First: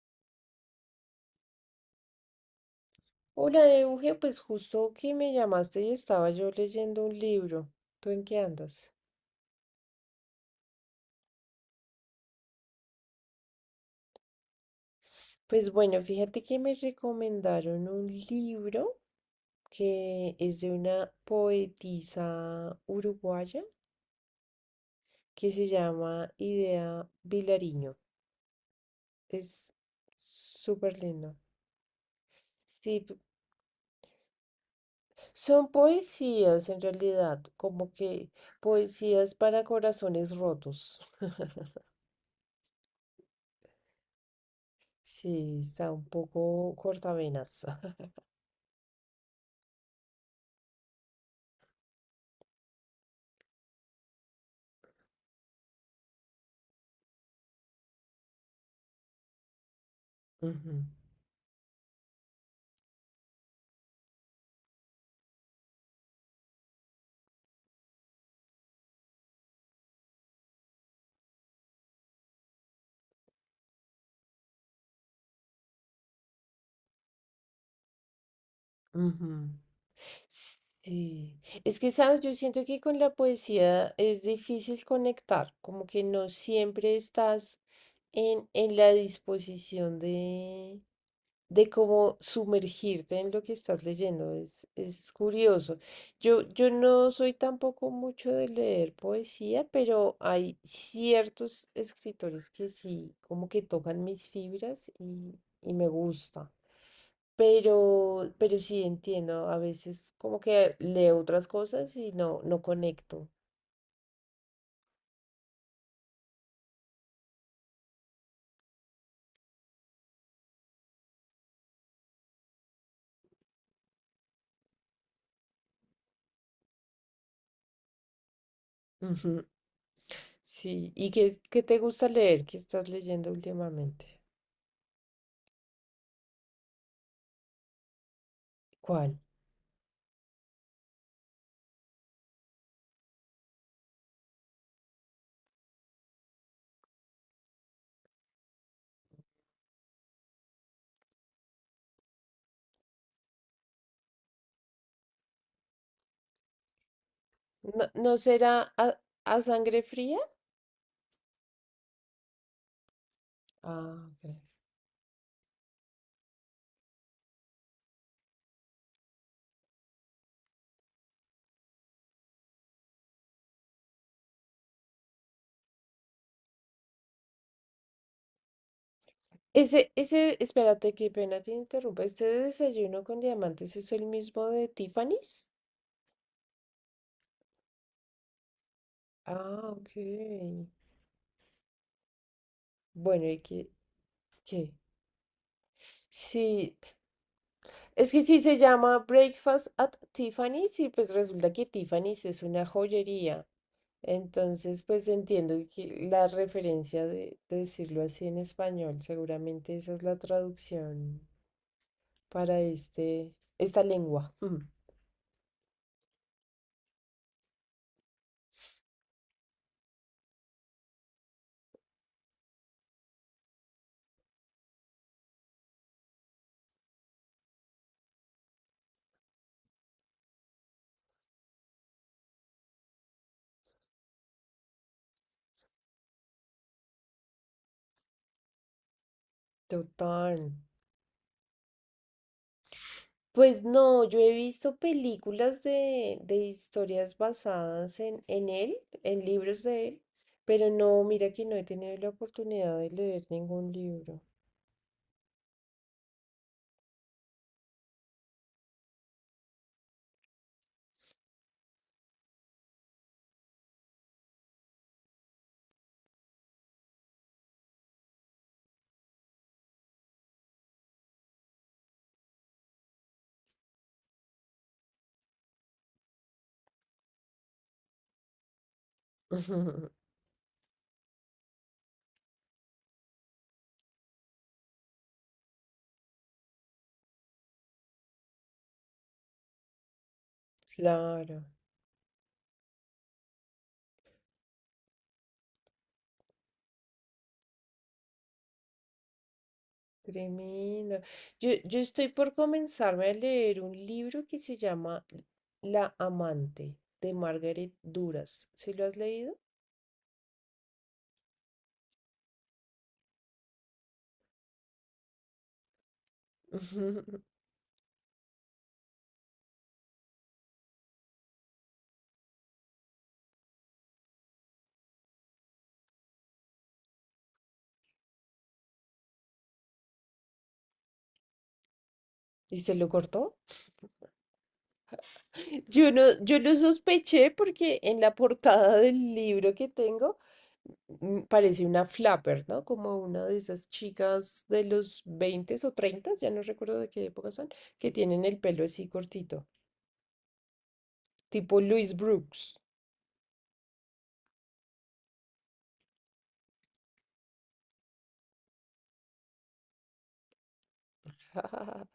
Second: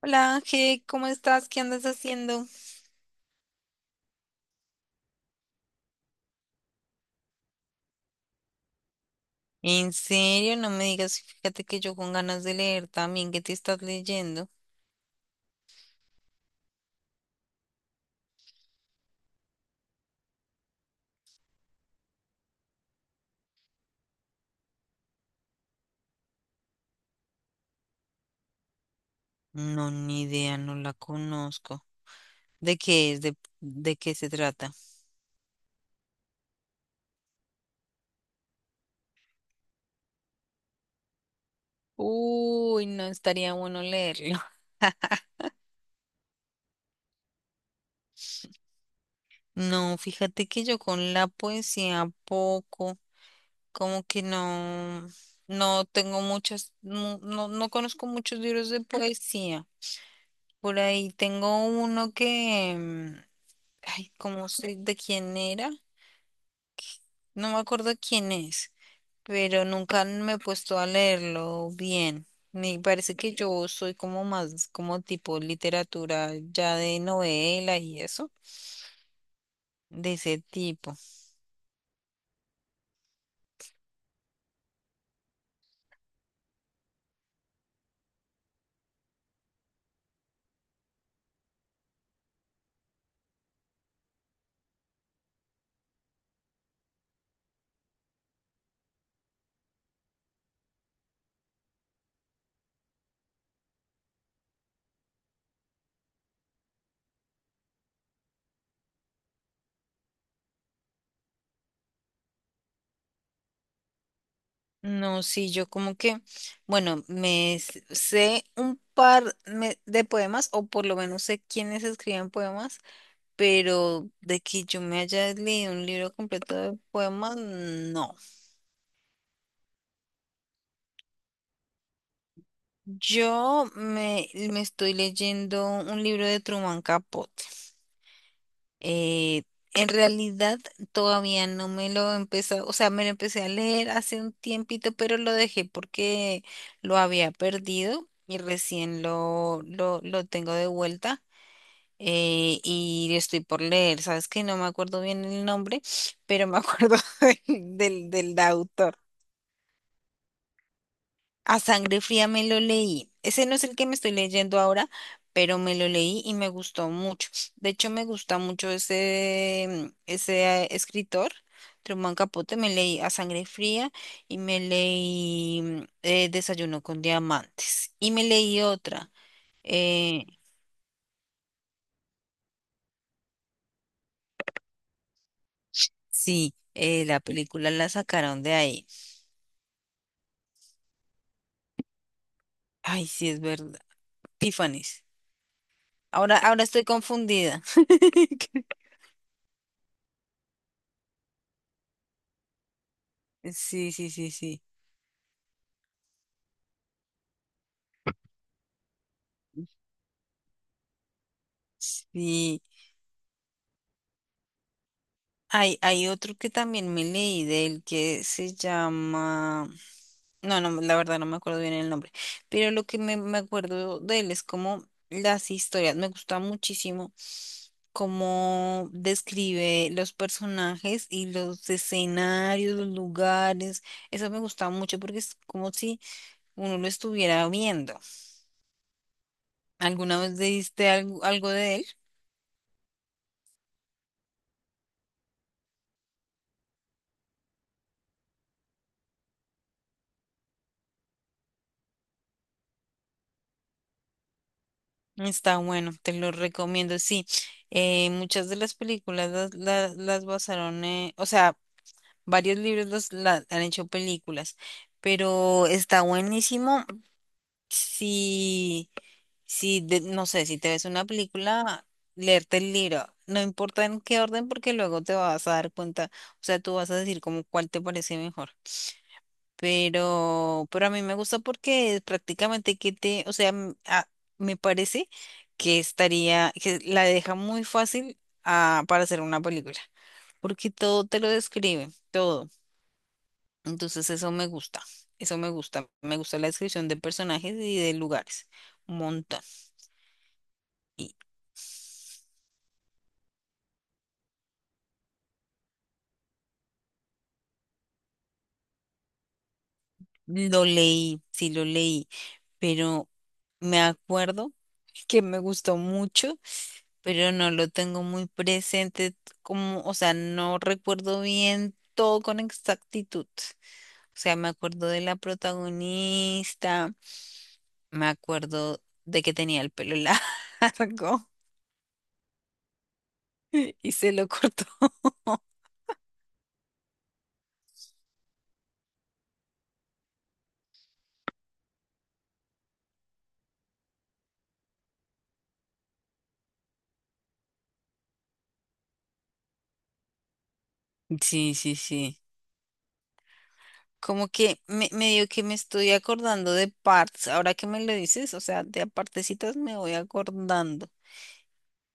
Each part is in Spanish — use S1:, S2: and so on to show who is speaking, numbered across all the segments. S1: Hola Ángel, ¿cómo estás? ¿Qué andas haciendo?
S2: Hola, Euge, pues justo que me llamaste y estaba yo leyendo un libro. ¿Tú en qué andas?
S1: En serio, no me digas, fíjate que yo con ganas de leer también, ¿qué te estás leyendo?
S2: Pues bueno, fíjate que me recomendaron un libro que es de una poetisa uruguaya que se llama Idea Vilariño. Es
S1: No, ni idea, no la
S2: súper lindo.
S1: conozco. ¿De
S2: Sí,
S1: qué es? ¿De qué se trata?
S2: son poesías en realidad, como que poesías para corazones rotos.
S1: Uy, no estaría bueno leerlo.
S2: Sí, está un poco cortavenas.
S1: No, fíjate que yo con la poesía poco, como que no, no tengo muchas, no, no conozco muchos libros de poesía. Por
S2: Ujú.
S1: ahí tengo uno que... Ay, ¿cómo sé de quién era? No me acuerdo quién es, pero nunca me he puesto a leerlo bien. Me parece que yo soy como más, como tipo literatura ya de novela y eso,
S2: Ujú.
S1: de ese tipo.
S2: Sí, es que sabes, yo siento que con la poesía es difícil conectar, como que no siempre estás en la disposición de cómo sumergirte en lo que estás leyendo. Es curioso. Yo no soy tampoco mucho de leer poesía, pero hay ciertos escritores que sí, como que tocan mis fibras y me gusta. Pero sí entiendo, a veces como que leo otras cosas y no, no conecto.
S1: No, sí, yo como que, bueno, sé un par de poemas, o por lo menos sé quiénes escriben poemas, pero de que yo me haya leído un libro completo de poemas, no.
S2: Ujú. Sí, ¿y qué, qué te gusta leer? ¿Qué estás leyendo últimamente?
S1: Me estoy leyendo un libro de Truman Capote.
S2: ¿Cuál?
S1: Eh, en realidad todavía no me lo empecé, o sea, me lo empecé a leer hace un tiempito, pero lo dejé porque lo había perdido y recién lo tengo de vuelta. Y estoy por leer, sabes que no me acuerdo bien el nombre, pero me acuerdo del,
S2: ¿No,
S1: del,
S2: no
S1: del
S2: será
S1: autor.
S2: a sangre fría?
S1: A sangre fría me lo leí. Ese no es el que me
S2: Ah,
S1: estoy
S2: ok.
S1: leyendo ahora, pero me lo leí y me gustó mucho. De hecho, me gusta mucho ese escritor, Truman Capote. Me leí A sangre fría y me leí Desayuno con diamantes. Y me leí otra.
S2: Ese,
S1: eh,
S2: ese, espérate, qué pena te interrumpa. ¿Este desayuno con diamantes es el mismo de Tiffany's?
S1: sí, la película la sacaron de ahí.
S2: Ah, ok.
S1: Ay,
S2: Bueno,
S1: sí,
S2: ¿y
S1: es
S2: qué,
S1: verdad.
S2: qué?
S1: Tiffany's. Ahora
S2: Sí,
S1: estoy confundida.
S2: es que sí se llama Breakfast at Tiffany's y pues resulta que Tiffany's es una joyería.
S1: Sí, sí, sí, sí.
S2: Entonces, pues entiendo que la referencia de decirlo así en español, seguramente esa es la traducción para
S1: Sí.
S2: este, esta lengua. Ujú.
S1: Hay otro que también me leí de él que se llama... No, no, la verdad no me acuerdo bien el nombre, pero lo que me acuerdo de él es como las historias. Me gusta muchísimo cómo describe los personajes y los escenarios, los lugares. Eso me gusta mucho porque es como si uno lo estuviera viendo. ¿Alguna
S2: Total.
S1: vez leíste algo, algo de él?
S2: Pues no, yo he visto películas de historias basadas en él, en libros de él, pero no, mira que no he tenido la oportunidad de leer ningún libro.
S1: Está bueno, te lo recomiendo, sí. Muchas de las películas las basaron, o sea, varios libros han hecho películas, pero está buenísimo si, no sé, si te ves una película, leerte el libro, no importa en qué orden, porque luego te vas a dar cuenta, o sea, tú vas a decir como cuál te parece mejor, pero a mí me gusta porque prácticamente que te, o sea, me parece que estaría, que la deja muy fácil para hacer una película, porque todo te lo
S2: Claro,
S1: describe, todo. Entonces eso me gusta la descripción de personajes y de lugares, un montón.
S2: tremendo.
S1: Y
S2: Yo estoy por comenzarme a leer un libro que se llama La amante de Margaret Duras. ¿Sí lo has leído?
S1: lo leí, sí lo leí, pero me acuerdo que me gustó mucho, pero no lo tengo muy presente como, o sea, no recuerdo bien todo con exactitud. O sea, me acuerdo de la protagonista, me acuerdo de que tenía el pelo largo
S2: ¿Y se lo cortó?
S1: y se lo cortó.
S2: Yo no, yo lo sospeché porque en la portada del libro que tengo parece una flapper, ¿no? Como una de esas chicas de los 20 o treinta, ya no recuerdo de qué época son, que tienen el pelo así cortito,
S1: Sí,
S2: tipo
S1: sí,
S2: Louis
S1: sí.
S2: Brooks.
S1: Como que medio que me estoy acordando de partes, ahora que me lo dices, o sea, de a partecitas me voy acordando.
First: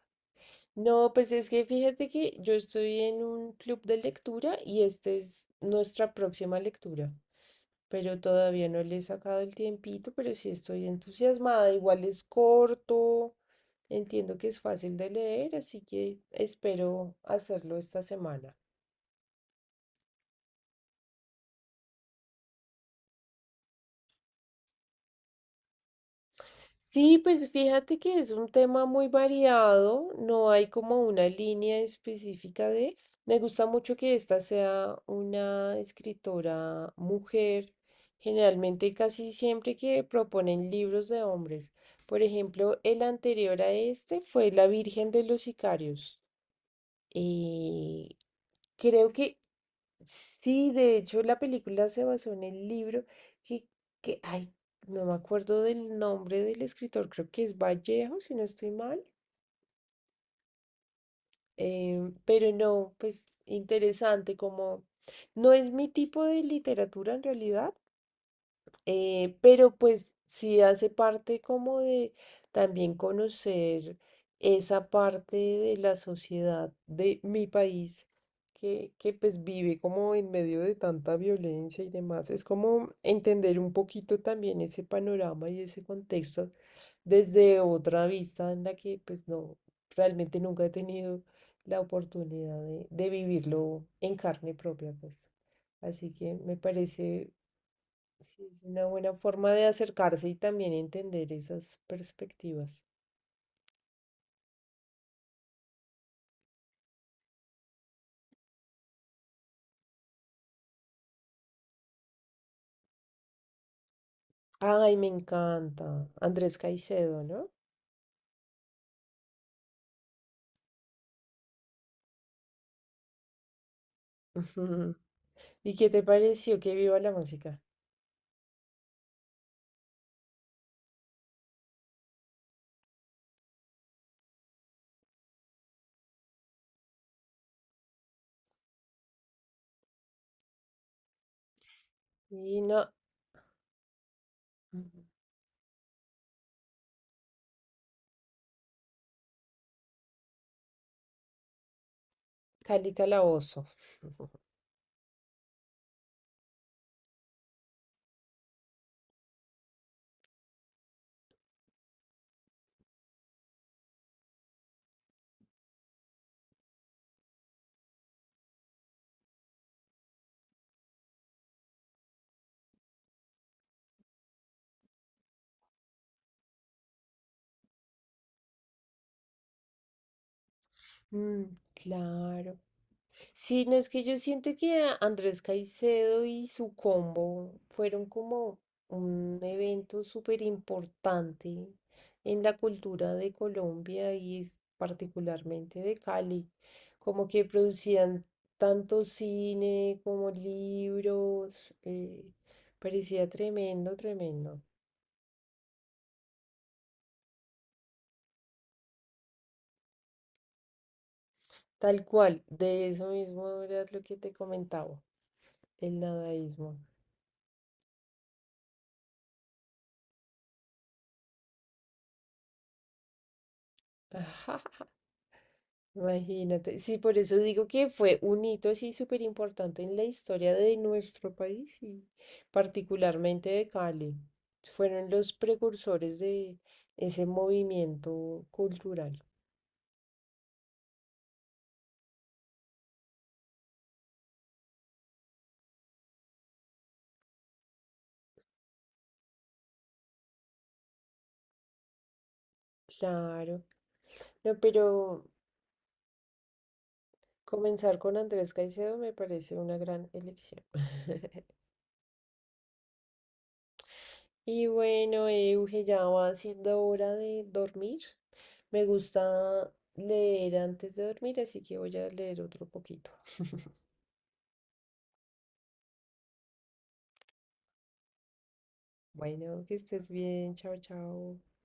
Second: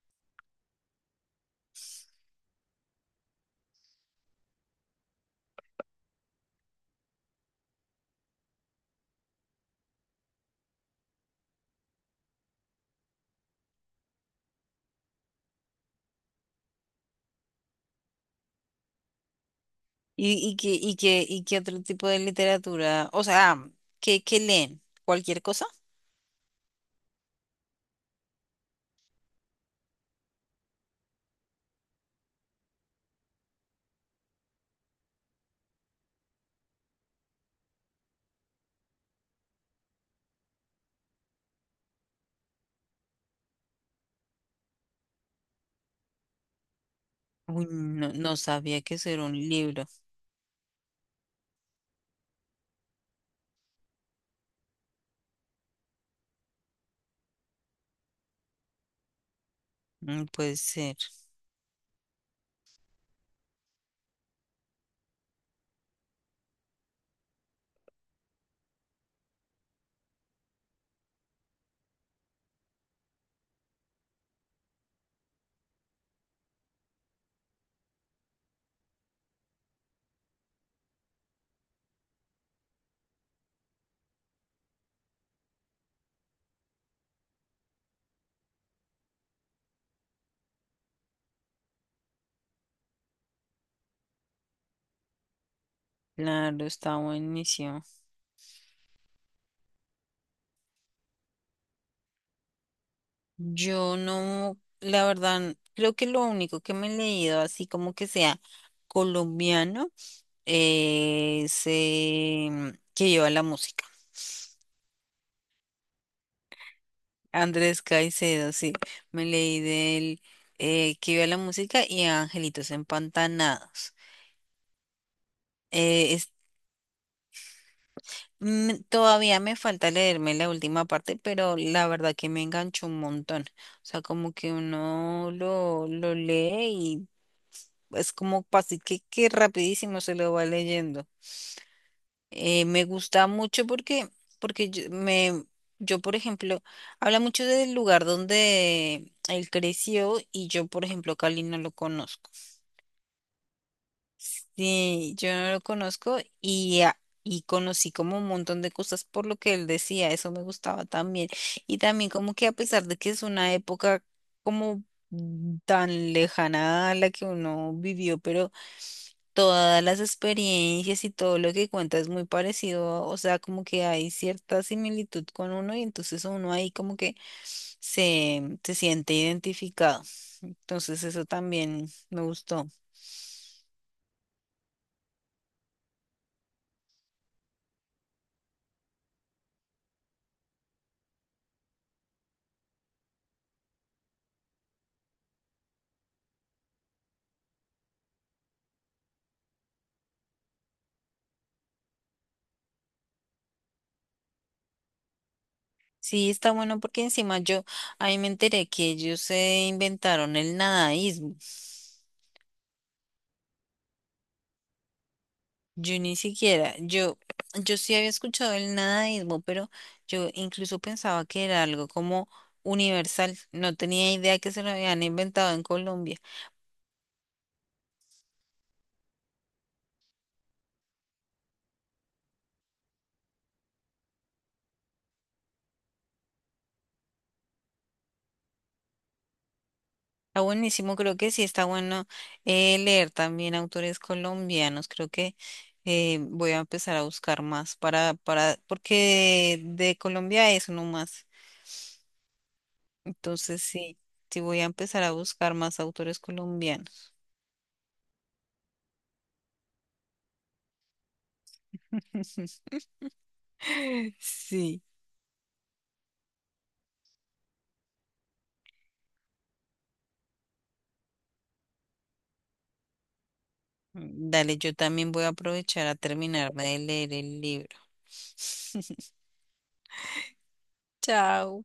S2: No, pues es que fíjate que yo estoy en un club de lectura y esta es nuestra próxima lectura. Pero todavía no le he sacado el tiempito, pero sí estoy entusiasmada. Igual es corto, entiendo que es fácil de leer, así que espero hacerlo esta semana.
S1: ¿Y qué otro tipo de literatura? O sea, ¿qué leen? ¿Cualquier cosa?
S2: Sí, pues fíjate que es un tema muy variado, no hay como una línea específica de... Me gusta mucho que esta sea una escritora mujer, generalmente casi siempre que proponen libros de hombres. Por ejemplo, el anterior a este fue La Virgen de los Sicarios.
S1: Uy, no,
S2: Y
S1: no sabía que eso
S2: creo
S1: era un
S2: que
S1: libro.
S2: sí, de hecho la película se basó en el libro que, que, ay, no me acuerdo del nombre del escritor, creo que es Vallejo, si no estoy mal,
S1: Mm, puede ser.
S2: pero no, pues interesante, como no es mi tipo de literatura en realidad. Pero pues sí hace parte como de también conocer esa parte de la sociedad de mi país que pues vive como en medio de tanta violencia y demás. Es como entender un poquito también ese panorama y ese contexto desde otra vista en la que pues no, realmente nunca he tenido la oportunidad de vivirlo en carne propia, pues. Así que me
S1: Claro, está
S2: parece.
S1: buenísimo.
S2: Sí, es una buena forma de acercarse y también entender esas perspectivas.
S1: Yo no, la verdad, creo que lo único que me he leído, así como que sea colombiano, es que lleva la música.
S2: Ay, me encanta. Andrés Caicedo, ¿no?
S1: Andrés Caicedo, sí. Me leí del que lleva la música y Angelitos Empantanados.
S2: ¿Y qué te pareció que viva la música?
S1: Mm, todavía me falta leerme la última parte, pero la verdad que me enganchó un montón. O sea, como que lo lee y es como fácil que rapidísimo se lo va leyendo.
S2: Y
S1: Me
S2: no,
S1: gusta mucho porque yo, por ejemplo, habla mucho del lugar donde él creció y yo, por ejemplo, Cali no lo conozco.
S2: Cali Calabozo.
S1: Sí, yo no lo conozco y conocí como un montón de cosas por lo que él decía, eso me gustaba también. Y también como que a pesar de que es una época como tan lejana a la que uno vivió, pero todas las experiencias y todo lo que cuenta es muy parecido, o sea, como que hay cierta similitud con uno y entonces uno ahí como que se siente identificado. Entonces eso
S2: Mm,
S1: también me
S2: claro.
S1: gustó.
S2: Sí, no es que yo siento que Andrés Caicedo y su combo fueron como un evento súper importante en la cultura de Colombia y particularmente de Cali. Como que producían tanto cine como libros. Eh, parecía tremendo, tremendo.
S1: Sí, está bueno porque encima yo ahí me enteré que ellos se inventaron el nadaísmo.
S2: Tal cual, de eso mismo era lo que te comentaba,
S1: Yo
S2: el
S1: ni siquiera,
S2: nadaísmo.
S1: yo sí había escuchado el nadaísmo, pero yo incluso pensaba que era algo como universal. No tenía idea que se lo habían inventado en Colombia.
S2: Imagínate, sí, por eso digo que fue un hito así súper importante en la historia de nuestro país y particularmente de Cali. Fueron los precursores de ese movimiento cultural.
S1: Está buenísimo, creo que sí está bueno leer también autores colombianos. Creo que voy a empezar a buscar más para, porque de Colombia es uno más. Entonces
S2: Claro.
S1: sí, sí
S2: No,
S1: voy a
S2: pero
S1: empezar a buscar más autores colombianos.
S2: comenzar con Andrés Caicedo me parece una gran elección. Y
S1: Sí.
S2: bueno, Euge, ya va siendo hora de dormir. Me gusta leer antes de dormir, así que voy a leer otro poquito.
S1: Dale, yo también voy a aprovechar a terminarme de leer el libro.
S2: Bueno, que estés bien. Chao, chao.
S1: Chao.